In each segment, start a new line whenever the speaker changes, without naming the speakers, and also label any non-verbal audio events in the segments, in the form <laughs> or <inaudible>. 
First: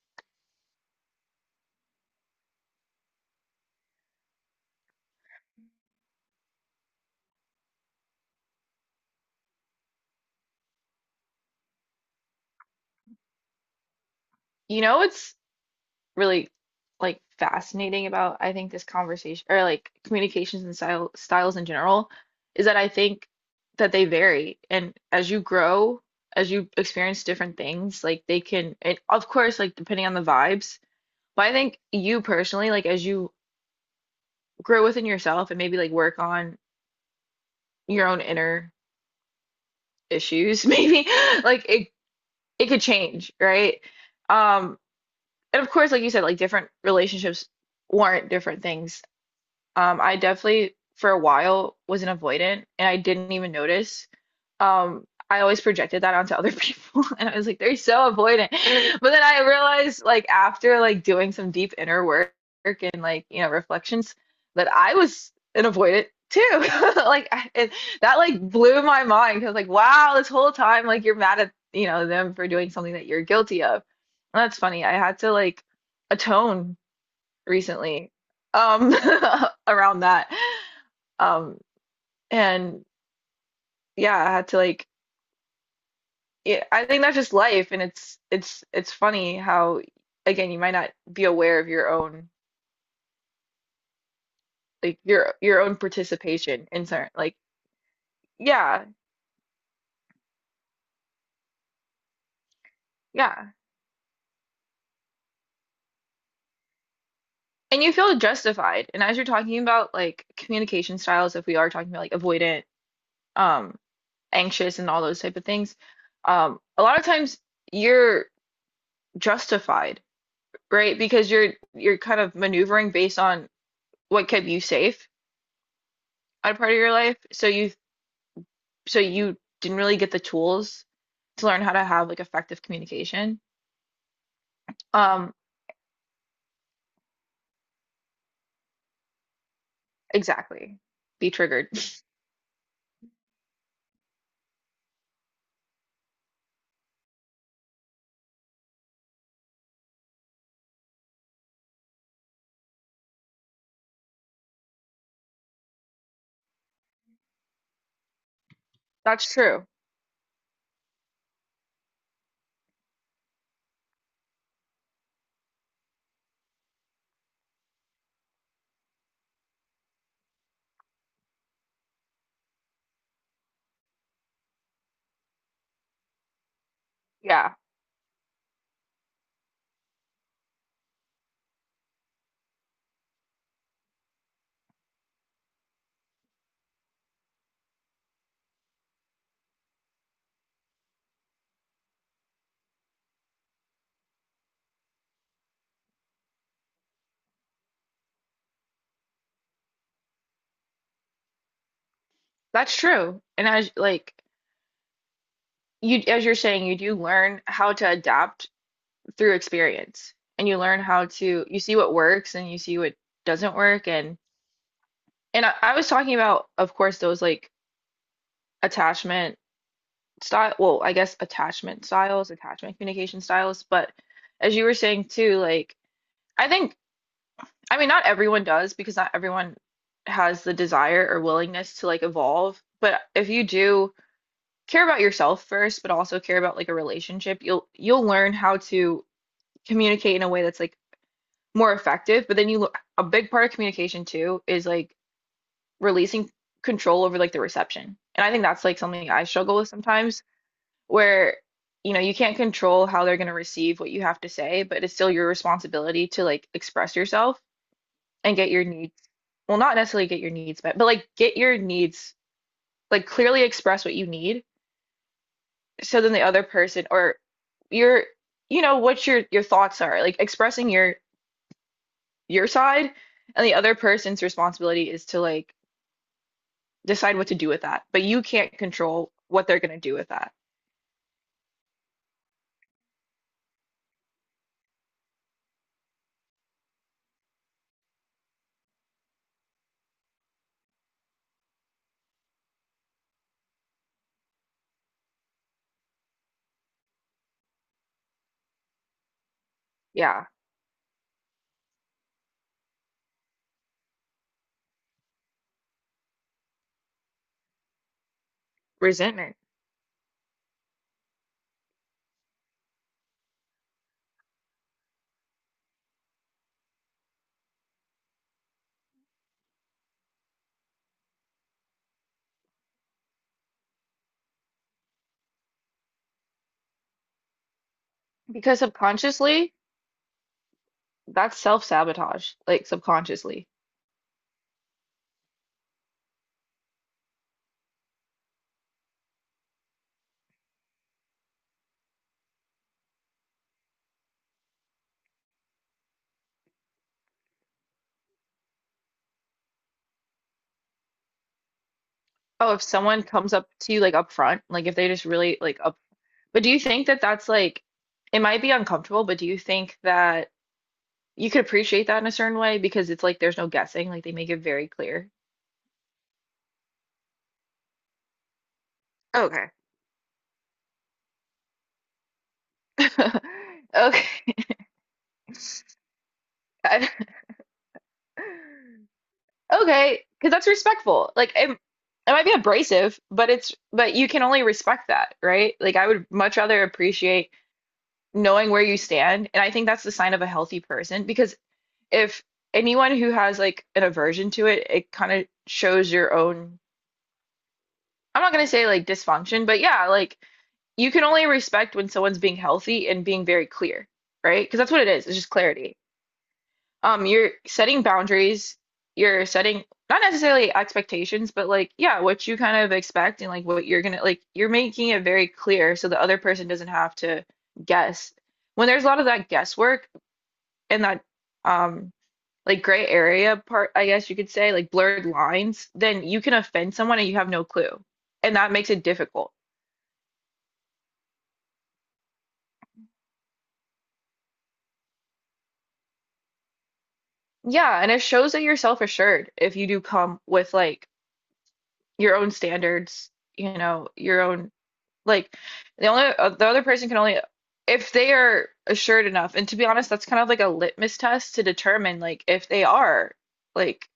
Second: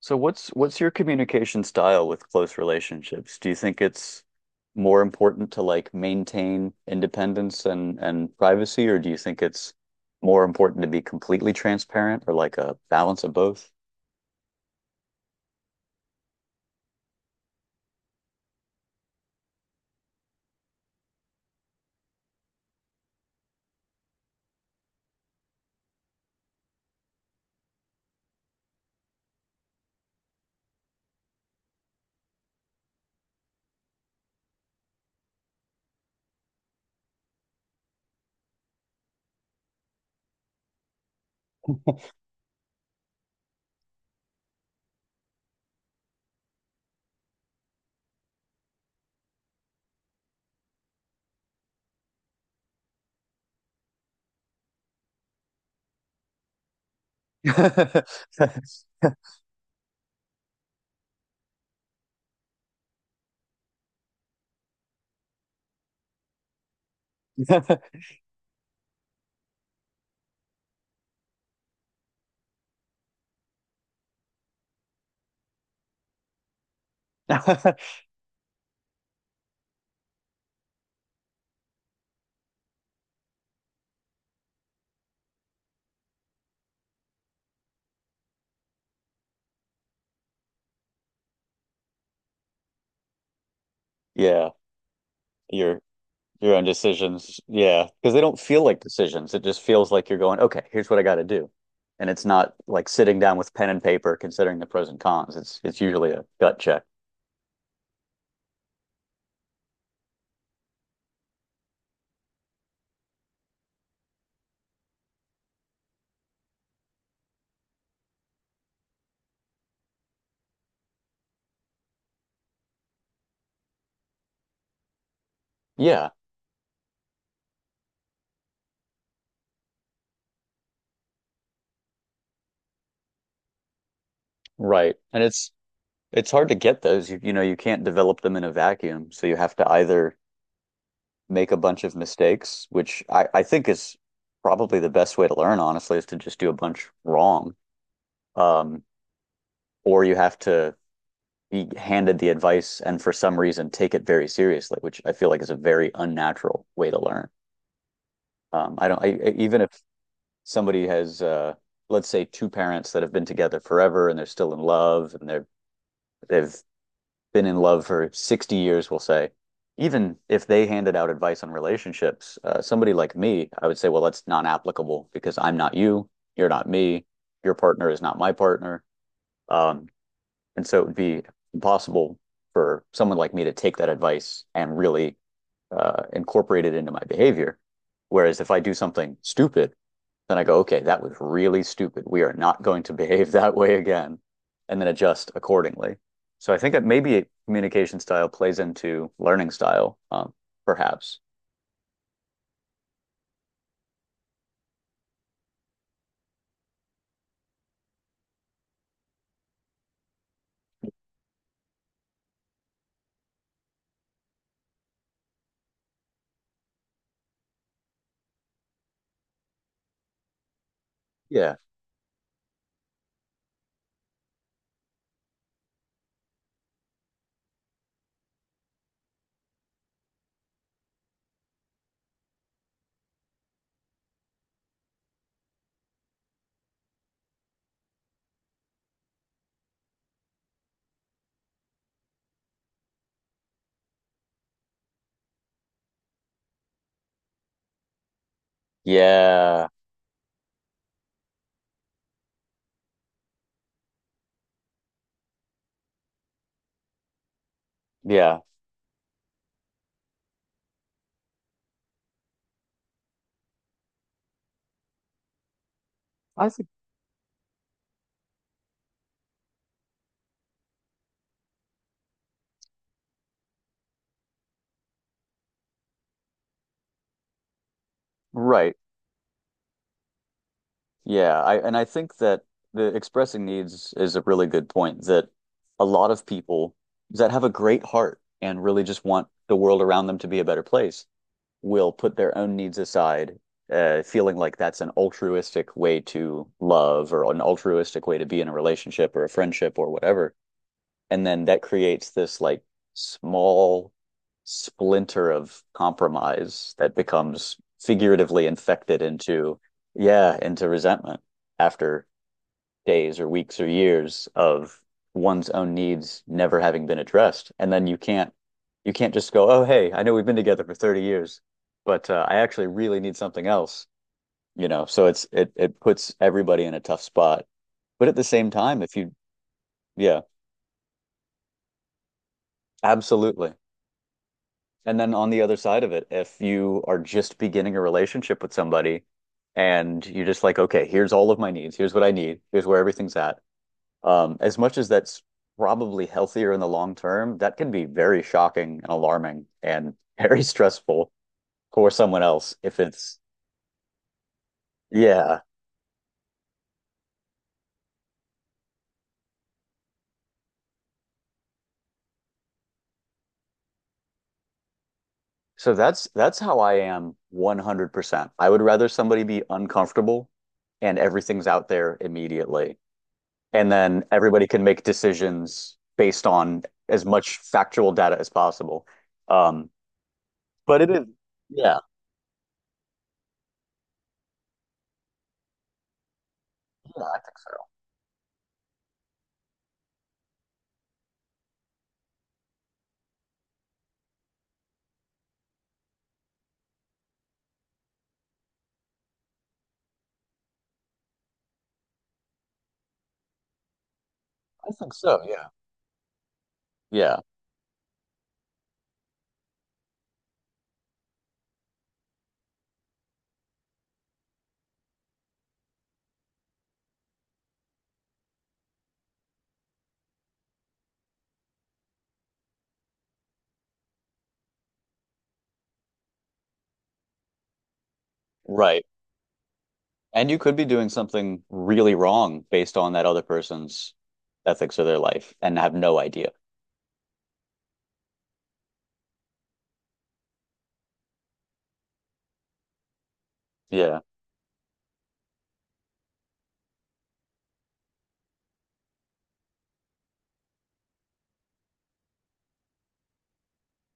So what's your communication style with close relationships? Do you think it's more important to like maintain independence and privacy, or do you think it's more important to be completely transparent or like a balance of both?
You know what's really like fascinating about I think this conversation or like communications and styles in general is that I think that they vary, and as you grow, as you experience different things, like they can, and of course like depending on the vibes, but I think you personally like as you grow within yourself and maybe like work on your own inner issues <laughs> maybe like it could change, right? Um and of course like you said, like different relationships warrant different things. I definitely for a while was an avoidant and I didn't even notice. I always projected that onto other people <laughs> and I was like, they're so
<laughs>
avoidant. <laughs> But then I realized like after like doing some deep inner work and like, you know, reflections that I was an avoidant too. <laughs> Like I, it, that like blew my mind because like, wow, this whole time like you're mad at, you know, them for doing something that you're guilty of. And that's funny. I had to like atone recently, um <laughs> around that, um and yeah, I had to like, yeah, I think that's just life and it's funny how again you might not be aware of your own
Yeah,
like your own
your your own
participation in certain like,
decisions. Yeah, because they don't feel like
yeah,
decisions. It just feels like you're going, okay, here's what I got to do. And it's not like sitting down
yeah,
with pen and paper considering the pros and cons. It's usually a gut check.
and you feel justified, and as you're talking about like communication styles, if we are talking about like avoidant, um anxious and all those type of things, a lot of times you're justified, right? Because you're kind of maneuvering based on what kept you safe
Yeah.
at a part of your life. So you didn't really get the tools to learn how to have like effective communication.
Right. And
Um,
it's hard to get those. You know, you can't develop them in a vacuum. So you have to either
exactly. Be
make a
triggered.
bunch of mistakes, which I think is probably the best way to learn, honestly, is to just do a bunch wrong. Um, or you have to be handed the advice and for some reason take it very seriously, which I feel like is a very unnatural way to learn. I don't,
<laughs> That's
I- Even
true.
if somebody has, let's say two parents that have been together forever and they're still in love and they've been in love for 60 years, we'll say, even if they handed out advice on relationships, somebody like me, I would say, well, that's non applicable because I'm not you, you're not me, your
Yeah,
partner is not my partner. Um, and so it would be impossible for someone like me to take that advice and really incorporate it into my behavior. Whereas if I do something stupid, then I go, okay, that was really stupid. We are not going to behave <laughs> that way again, and then adjust accordingly. So I think that maybe communication style plays into learning style, perhaps.
that's true. And as like you as you're saying, you do learn how to adapt through experience. And you learn how to, you see what works and you see what doesn't work, and I was talking about, of course, those like attachment style, well, I guess
Yeah.
attachment styles, attachment communication styles, but as you were saying too, like I think, I mean not everyone does because not everyone has the desire or willingness to like evolve, but if you do care about yourself first, but also care about like a relationship, you'll learn how to communicate in a way that's like more effective, but then you, a big part of communication too is like releasing control over like the reception. And I think that's like something I struggle
Yeah.
with sometimes where you know you can't control how they're going to receive what you have to say, but it's still your responsibility to like express yourself and
Yeah.
get your needs, well not necessarily get your needs met, but like get your needs like clearly, express what you need, so then the other
I think
person or your, you know, what your thoughts are, like expressing your side, and the other person's responsibility is to like decide what to do with that, but you can't
right.
control what they're going to do with that.
Yeah. I and I think that the expressing needs is a really good point that a lot of people that have a great heart and really just want the world around them to be a better place will put their own needs aside, feeling like that's an altruistic way to love or an altruistic way to be in a relationship or a friendship or
Yeah,
whatever. And then that creates this like small splinter of compromise that becomes figuratively infected
resentment,
into, yeah, into resentment after days or weeks or years of one's own needs never having been addressed. And then you can't just go, oh, hey, I know we've been together for 30 years, but I actually really need something else, you know. So it puts everybody in a tough spot. But at the same
because
time, if you
subconsciously,
yeah,
that's self-sabotage, like subconsciously.
absolutely. And then on the other side of it, if you are just beginning a relationship with somebody and you're just like, okay, here's all of my needs, here's what I need, here's where everything's at. As much as that's probably healthier in the long term, that can be very shocking and alarming and <laughs> very stressful for someone
Oh,
else
if
if
someone
it's,
comes up to you like up front, like if they just really
yeah.
like up, but do you think that that's like, it might be uncomfortable, but do you think that you could appreciate that in a certain way, because it's like there's no guessing, like they make it very clear.
So that's how I am 100%. I would rather somebody be
Okay.
uncomfortable and everything's out there immediately.
<laughs>
And then
Okay, <laughs>
everybody can make decisions based on
I-
as much factual data as possible. Um,
okay, because that's
but it is,
respectful. Like it
yeah,
might be abrasive, but it's but you can only respect that, right? Like I would much rather
yeah, I
appreciate
think so.
knowing where you stand, and I think that's the sign of a healthy person, because if anyone who has like an aversion to it, it kind of shows your own, I'm not gonna say like dysfunction, but yeah, like you can only respect when someone's being healthy and being very clear, right? Because that's
I
what it
think
is. It's
so,
just
yeah.
clarity.
Yeah,
You're setting boundaries, you're setting not necessarily expectations, but like, yeah, what you kind of expect, and like what you're gonna like, you're making it very clear so the other person doesn't have to guess. When there's a lot of that guesswork and that, um like gray area part, I guess you could say, like blurred lines, then you can offend someone and you have no clue. And that makes it
right.
difficult.
And you could be doing something really wrong based on that other person's ethics or their life and have no idea.
Yeah, and it shows that you're self-assured if you do come with like your own standards, you know,
Yeah.
your own like the only the other person can only if they are assured enough. And to be honest, that's kind of like a litmus test to determine like if they are like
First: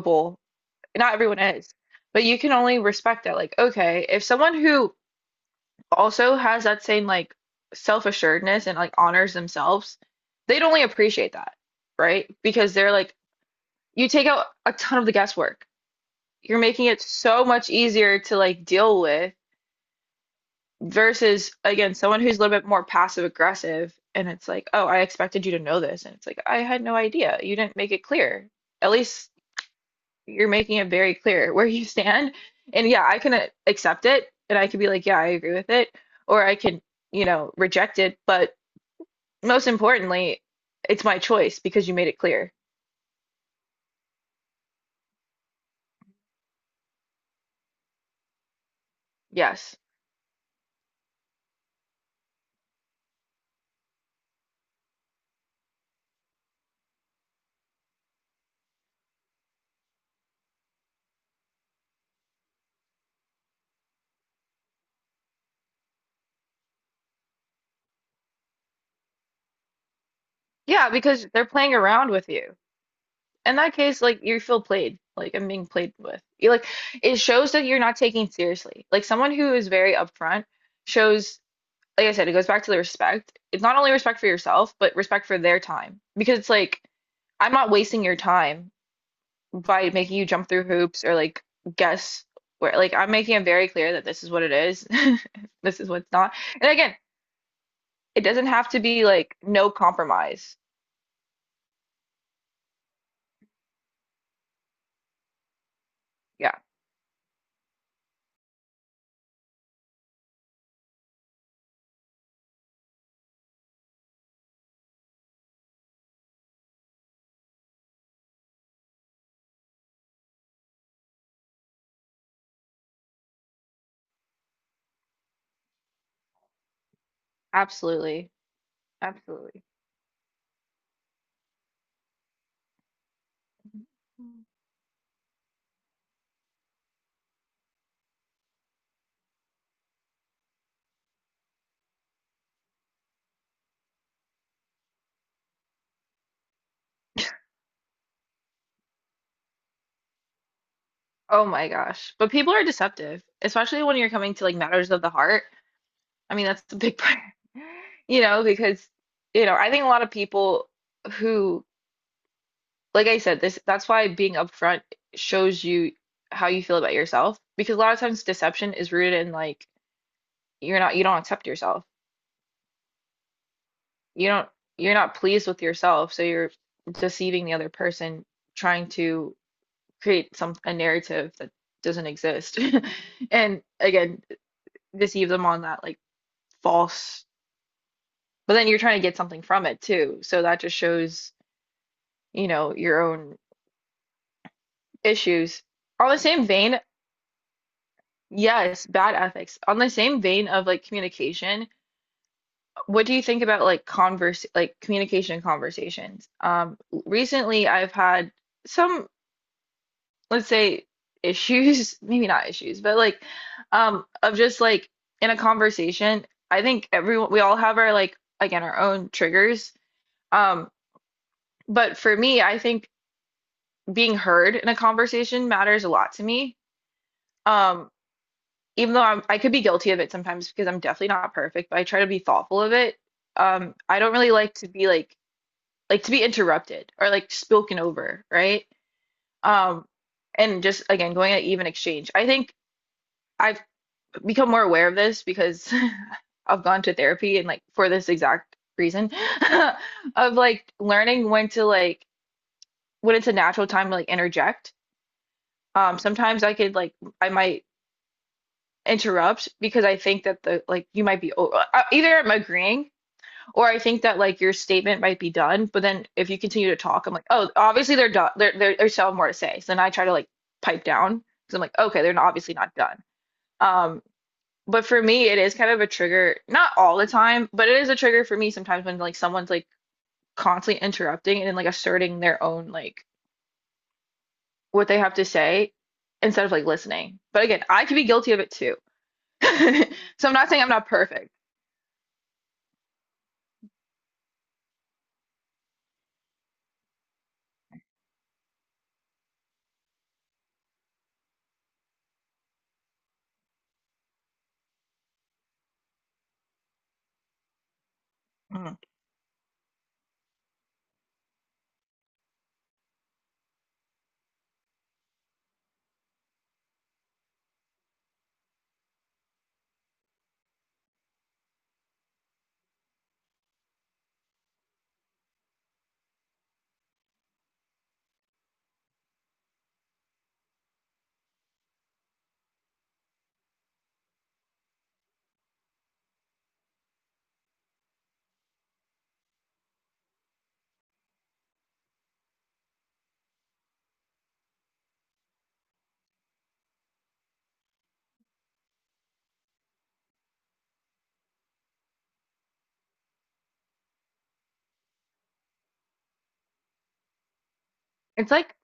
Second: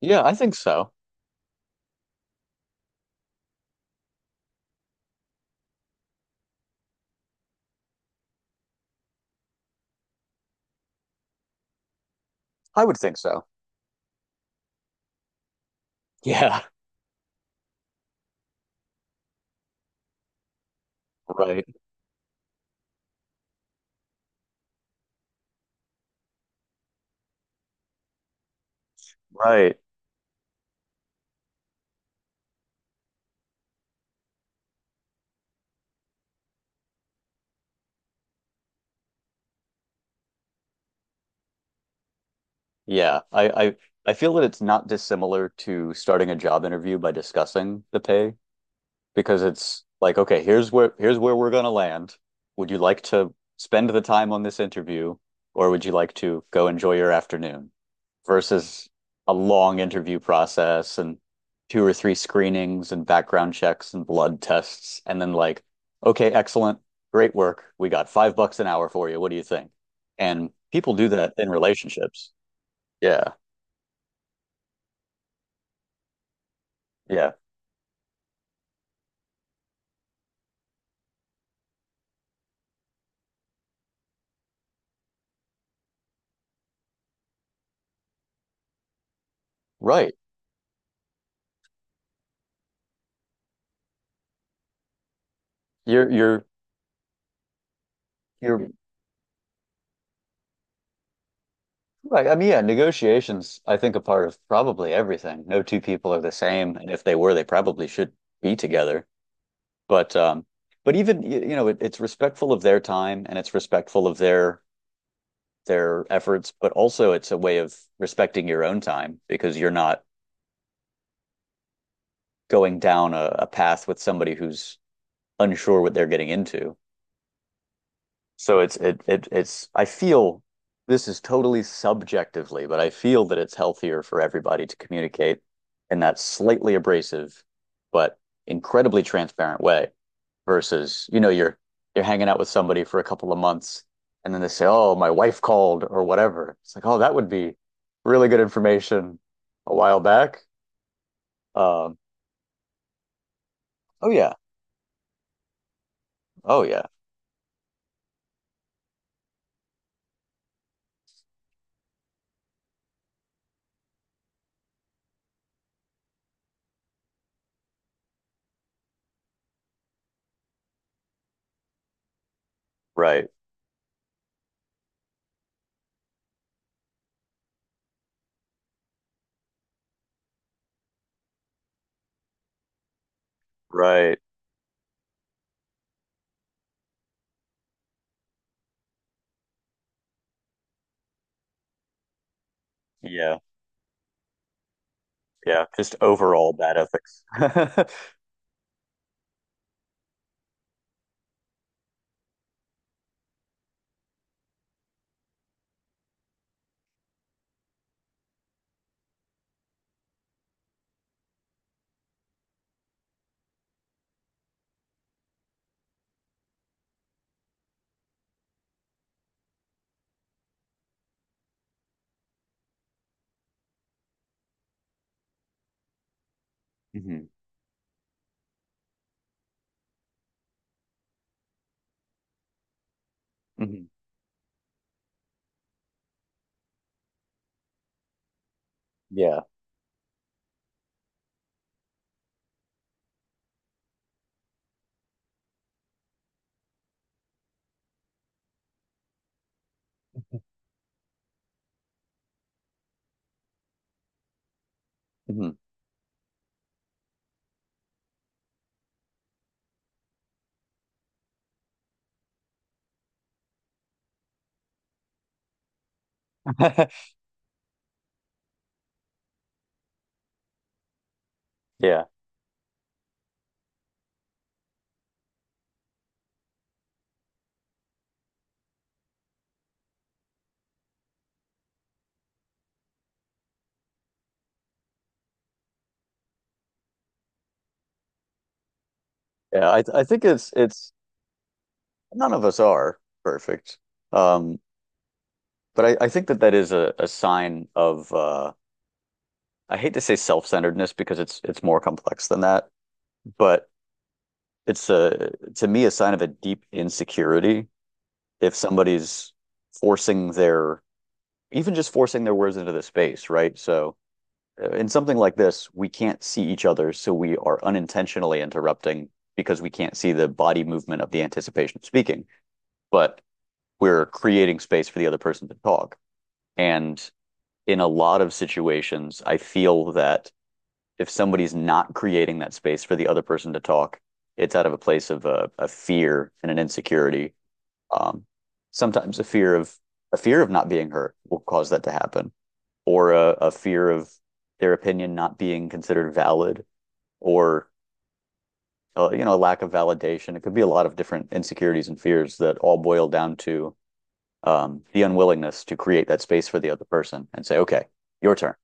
Yeah, I think so.
Not everyone is, but you can only respect that. Like, okay, if someone who also has that same like self-assuredness and like honors themselves, they'd only appreciate that, right? Because
I
they're
would
like,
think so.
you take out a ton of the guesswork. You're
Yeah.
making it so much easier to like deal with, versus
Right.
again, someone who's a little bit more passive aggressive and it's like, oh, I expected you to know this. And it's like, I had no idea. You didn't make it clear. At least
Right.
you're making it very clear <laughs> where you stand. And yeah, I can accept it and I could be like, yeah, I agree with it. Or I can, you know, reject it. But most importantly, it's my choice because you made it clear.
Yeah. I feel that it's not dissimilar to starting a job interview by discussing the pay because
Yes.
it's like, okay, here's where we're gonna land. Would you like to spend the time on this interview, or would you like to go enjoy your afternoon? Versus a long interview process and two or three screenings and background checks and blood tests, and then like, okay, excellent, great work. We got $5 an hour for you. What do you think? And
Yeah,
people do
because
that
they're
in
playing around with
relationships.
you.
Yeah,
In that case, like you feel played. Like I'm being played with. You like it
yeah,
shows that you're not taking seriously. Like someone who is very upfront shows, like I said, it goes back to the respect. It's not only respect for yourself, but respect for their time. Because it's like I'm not wasting your time by
right.
making you jump through hoops or like guess, where like I'm making it very clear that this is what it is. <laughs> This is what's
You're
not.
you're
And again, it doesn't
you're
have to be like no compromise.
Right. I mean, yeah, negotiations, I think, are part of probably everything. No two people are the
Yeah,
same, and if they were, they probably should be together. But um, but even you know, it's respectful of their time and it's respectful of their efforts, but also it's a way of respecting your own time because you're not going down a path with somebody who's unsure what they're getting into.
absolutely.
So it's it it
Absolutely.
it's I feel this is totally subjectively, but I feel that it's healthier for everybody to communicate in that slightly abrasive but incredibly transparent way versus, you know, you're hanging out with somebody for a couple of months and then they say, "Oh, my wife called" or whatever. It's like, "Oh, that would be really good information a while back."
Oh my
Um,
gosh. But people are deceptive, especially when
oh
you're
yeah.
coming to like matters of the heart. I mean, that's
Oh
the
yeah.
big part, <laughs> you know, because, you know, I think a lot of people who, like I said, this that's why being upfront shows you how you feel about yourself, because a lot of times deception is rooted in like you don't accept yourself.
Right.
You don't, you're not pleased with yourself, so you're deceiving the other person, trying to create some a narrative that doesn't exist. <laughs> And
Right.
again, deceive them on that like false, but then you're trying to get something from it too. So that just shows, you know, your own
Yeah.
issues.
Yeah. Just
On the same
overall bad
vein,
ethics. <laughs>
yes, bad ethics. On the same vein of like communication, what do you think about like converse like communication conversations? Recently I've had some, let's say, issues <laughs> maybe not issues but like, of just like in a conversation, I think everyone, we all have our like again our own triggers, um but for me I think being heard in a conversation matters a lot to me.
Hmm.
um Even though I'm, I could be guilty of it sometimes because I'm definitely not perfect, but I try to be thoughtful of it.
Hmm.
I don't really like to be interrupted or like spoken over, right?
Yeah.
um and just again going at even exchange, I think I've become more aware of this because <laughs> I've gone to therapy and like for this exact reason <laughs> of like learning when to like when it's a natural time to like interject.
Mhm.
Sometimes I could like I might interrupt because I think that the like you might be either I'm agreeing or I think that like your statement might be done, but then if you continue to talk, I'm
<laughs>
like, oh, obviously they're done. They're they're still have more to say. So then I try to like pipe down because I'm like, okay,
Yeah.
they're not, obviously not done. Um, But for me, it is kind of a trigger, not all the time, but it is a trigger for me sometimes when like someone's like constantly interrupting and like asserting their own like what they have to say instead of like listening. But again, I could be guilty of it too.
Yeah. I
<laughs>
I think
So I'm not saying I'm not
it's
perfect.
none of us are perfect. Um, but I think that that is a sign of I hate to say self-centeredness because it's more complex than that, but it's a to me a sign of a deep insecurity if
Mm.
somebody's forcing their even just forcing their words into the space, right? So in something like this, we can't see each other, so we are unintentionally interrupting because we can't see the body movement of the anticipation of speaking, but we're creating space for the other person to talk. And in a lot of situations, I feel that if somebody's not creating that space for the other person to talk, it's out of a place of a fear and an insecurity. Um, Sometimes a fear of not being heard will cause that to happen, or a fear of their opinion not being considered valid, or you know, a lack of validation. It could be a lot of different insecurities and fears that all boil down to the unwillingness to create that space for the other person and say, okay,
It's
your turn.
like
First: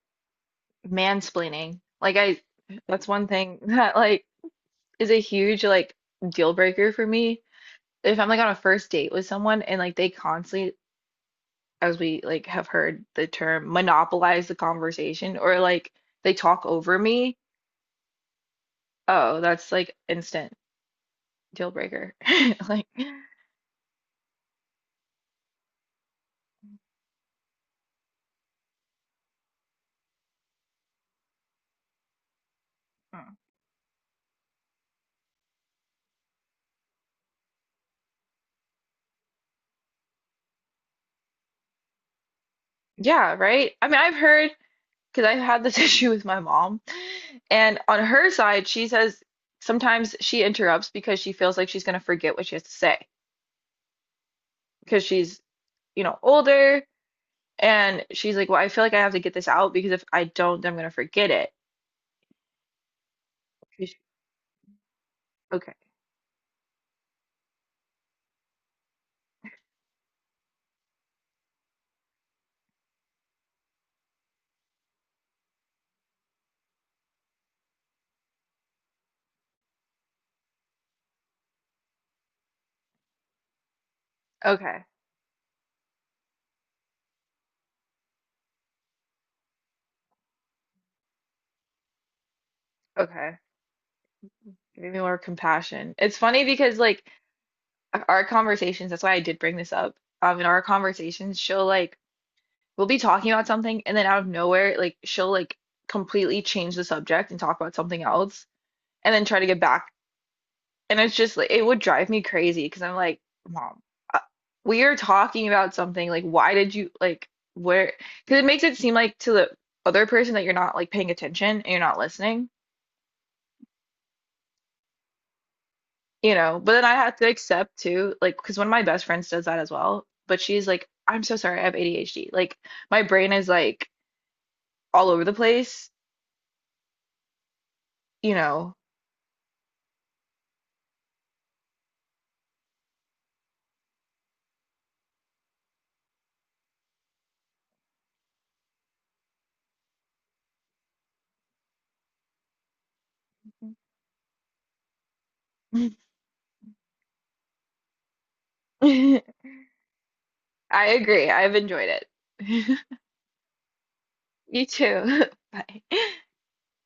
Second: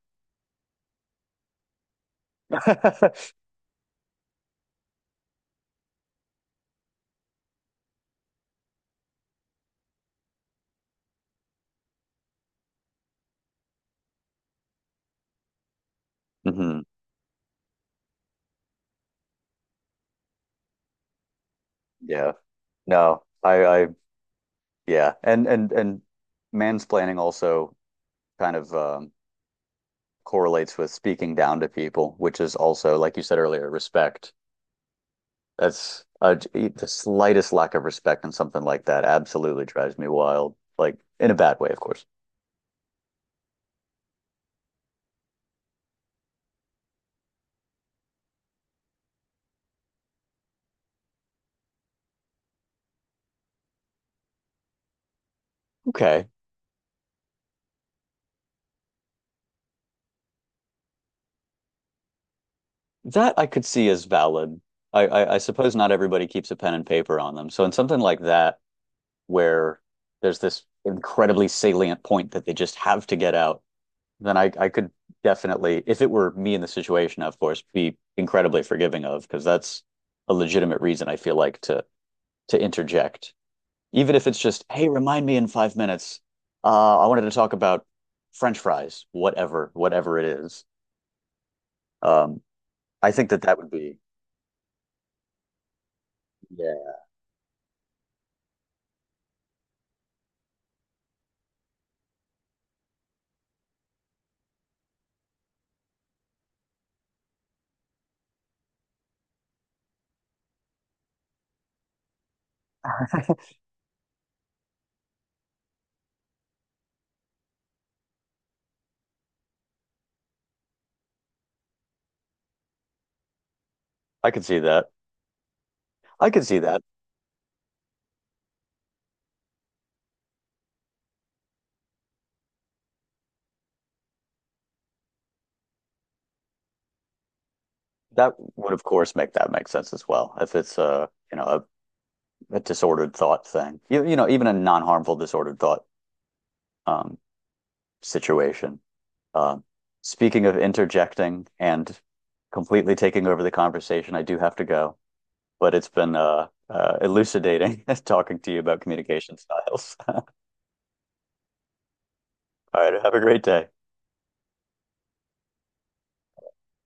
mansplaining. Like I, that's one
<laughs>
thing <laughs> that like is a huge like deal breaker for me. If I'm like on a first date with someone and like they constantly, as we like have heard the term, monopolize the conversation or like they talk
Hmm.
over me, oh, that's like instant deal breaker.
Yeah.
<laughs> Like,
No, yeah. And, and mansplaining also kind of correlates with speaking down to people, which is also, like you
mm,
said earlier, respect. That's the slightest lack of respect in something like that absolutely drives me wild, like in a bad way, of course.
yeah, right? I mean, I've heard because I've had this <laughs> issue with my mom. And on her side, she says sometimes she interrupts because she feels like she's going to forget what she has to say because she's, you know,
Okay.
older, and she's like, "Well, I feel like I have to get this out because if I don't, then I'm going to forget it."
That I could see
She's-
as valid. I
Okay.
suppose not everybody keeps a pen and paper on them. So in something like that, where there's this incredibly salient point that they just have to get out, then I could definitely, if it were me in the situation, of course, be incredibly forgiving of because that's a legitimate reason I feel like to interject, even if it's just,
Okay.
hey, remind me in 5 minutes. I wanted to talk about French fries, whatever, whatever it is. Um, I think
Okay,
that that would be,
maybe more compassion. It's funny because like
yeah,
our conversations, that's why I did bring this up. In our conversations, she'll like we'll be talking about something and then out of nowhere, like she'll like completely change the subject and talk about something else and then try to get back. And it's just like it would drive me crazy because I'm like,
<laughs>
Mom, uh, we are talking about something. Like, why did you like where? Because it makes it seem like to the other person that you're not like paying attention and you're not listening.
I could see that. I
You
could see
know, but
that.
then I have to accept too, like, because one of my best friends does that as well. But she's like, I'm so sorry, I have ADHD. Like, my brain is like all over the place,
That
you
would,
know.
of course, make that make sense as well. If it's, you know, a disordered thought thing. You know, even a non-harmful disordered thought um, situation. Uh, Speaking of interjecting and completely taking over the conversation, I do have to go, but it's
<laughs>
been elucidating <laughs> talking to you about
I
communication styles.
agree. I've enjoyed
<laughs>
it.
All right,
<laughs>
have a great day.
You too. <laughs> Bye.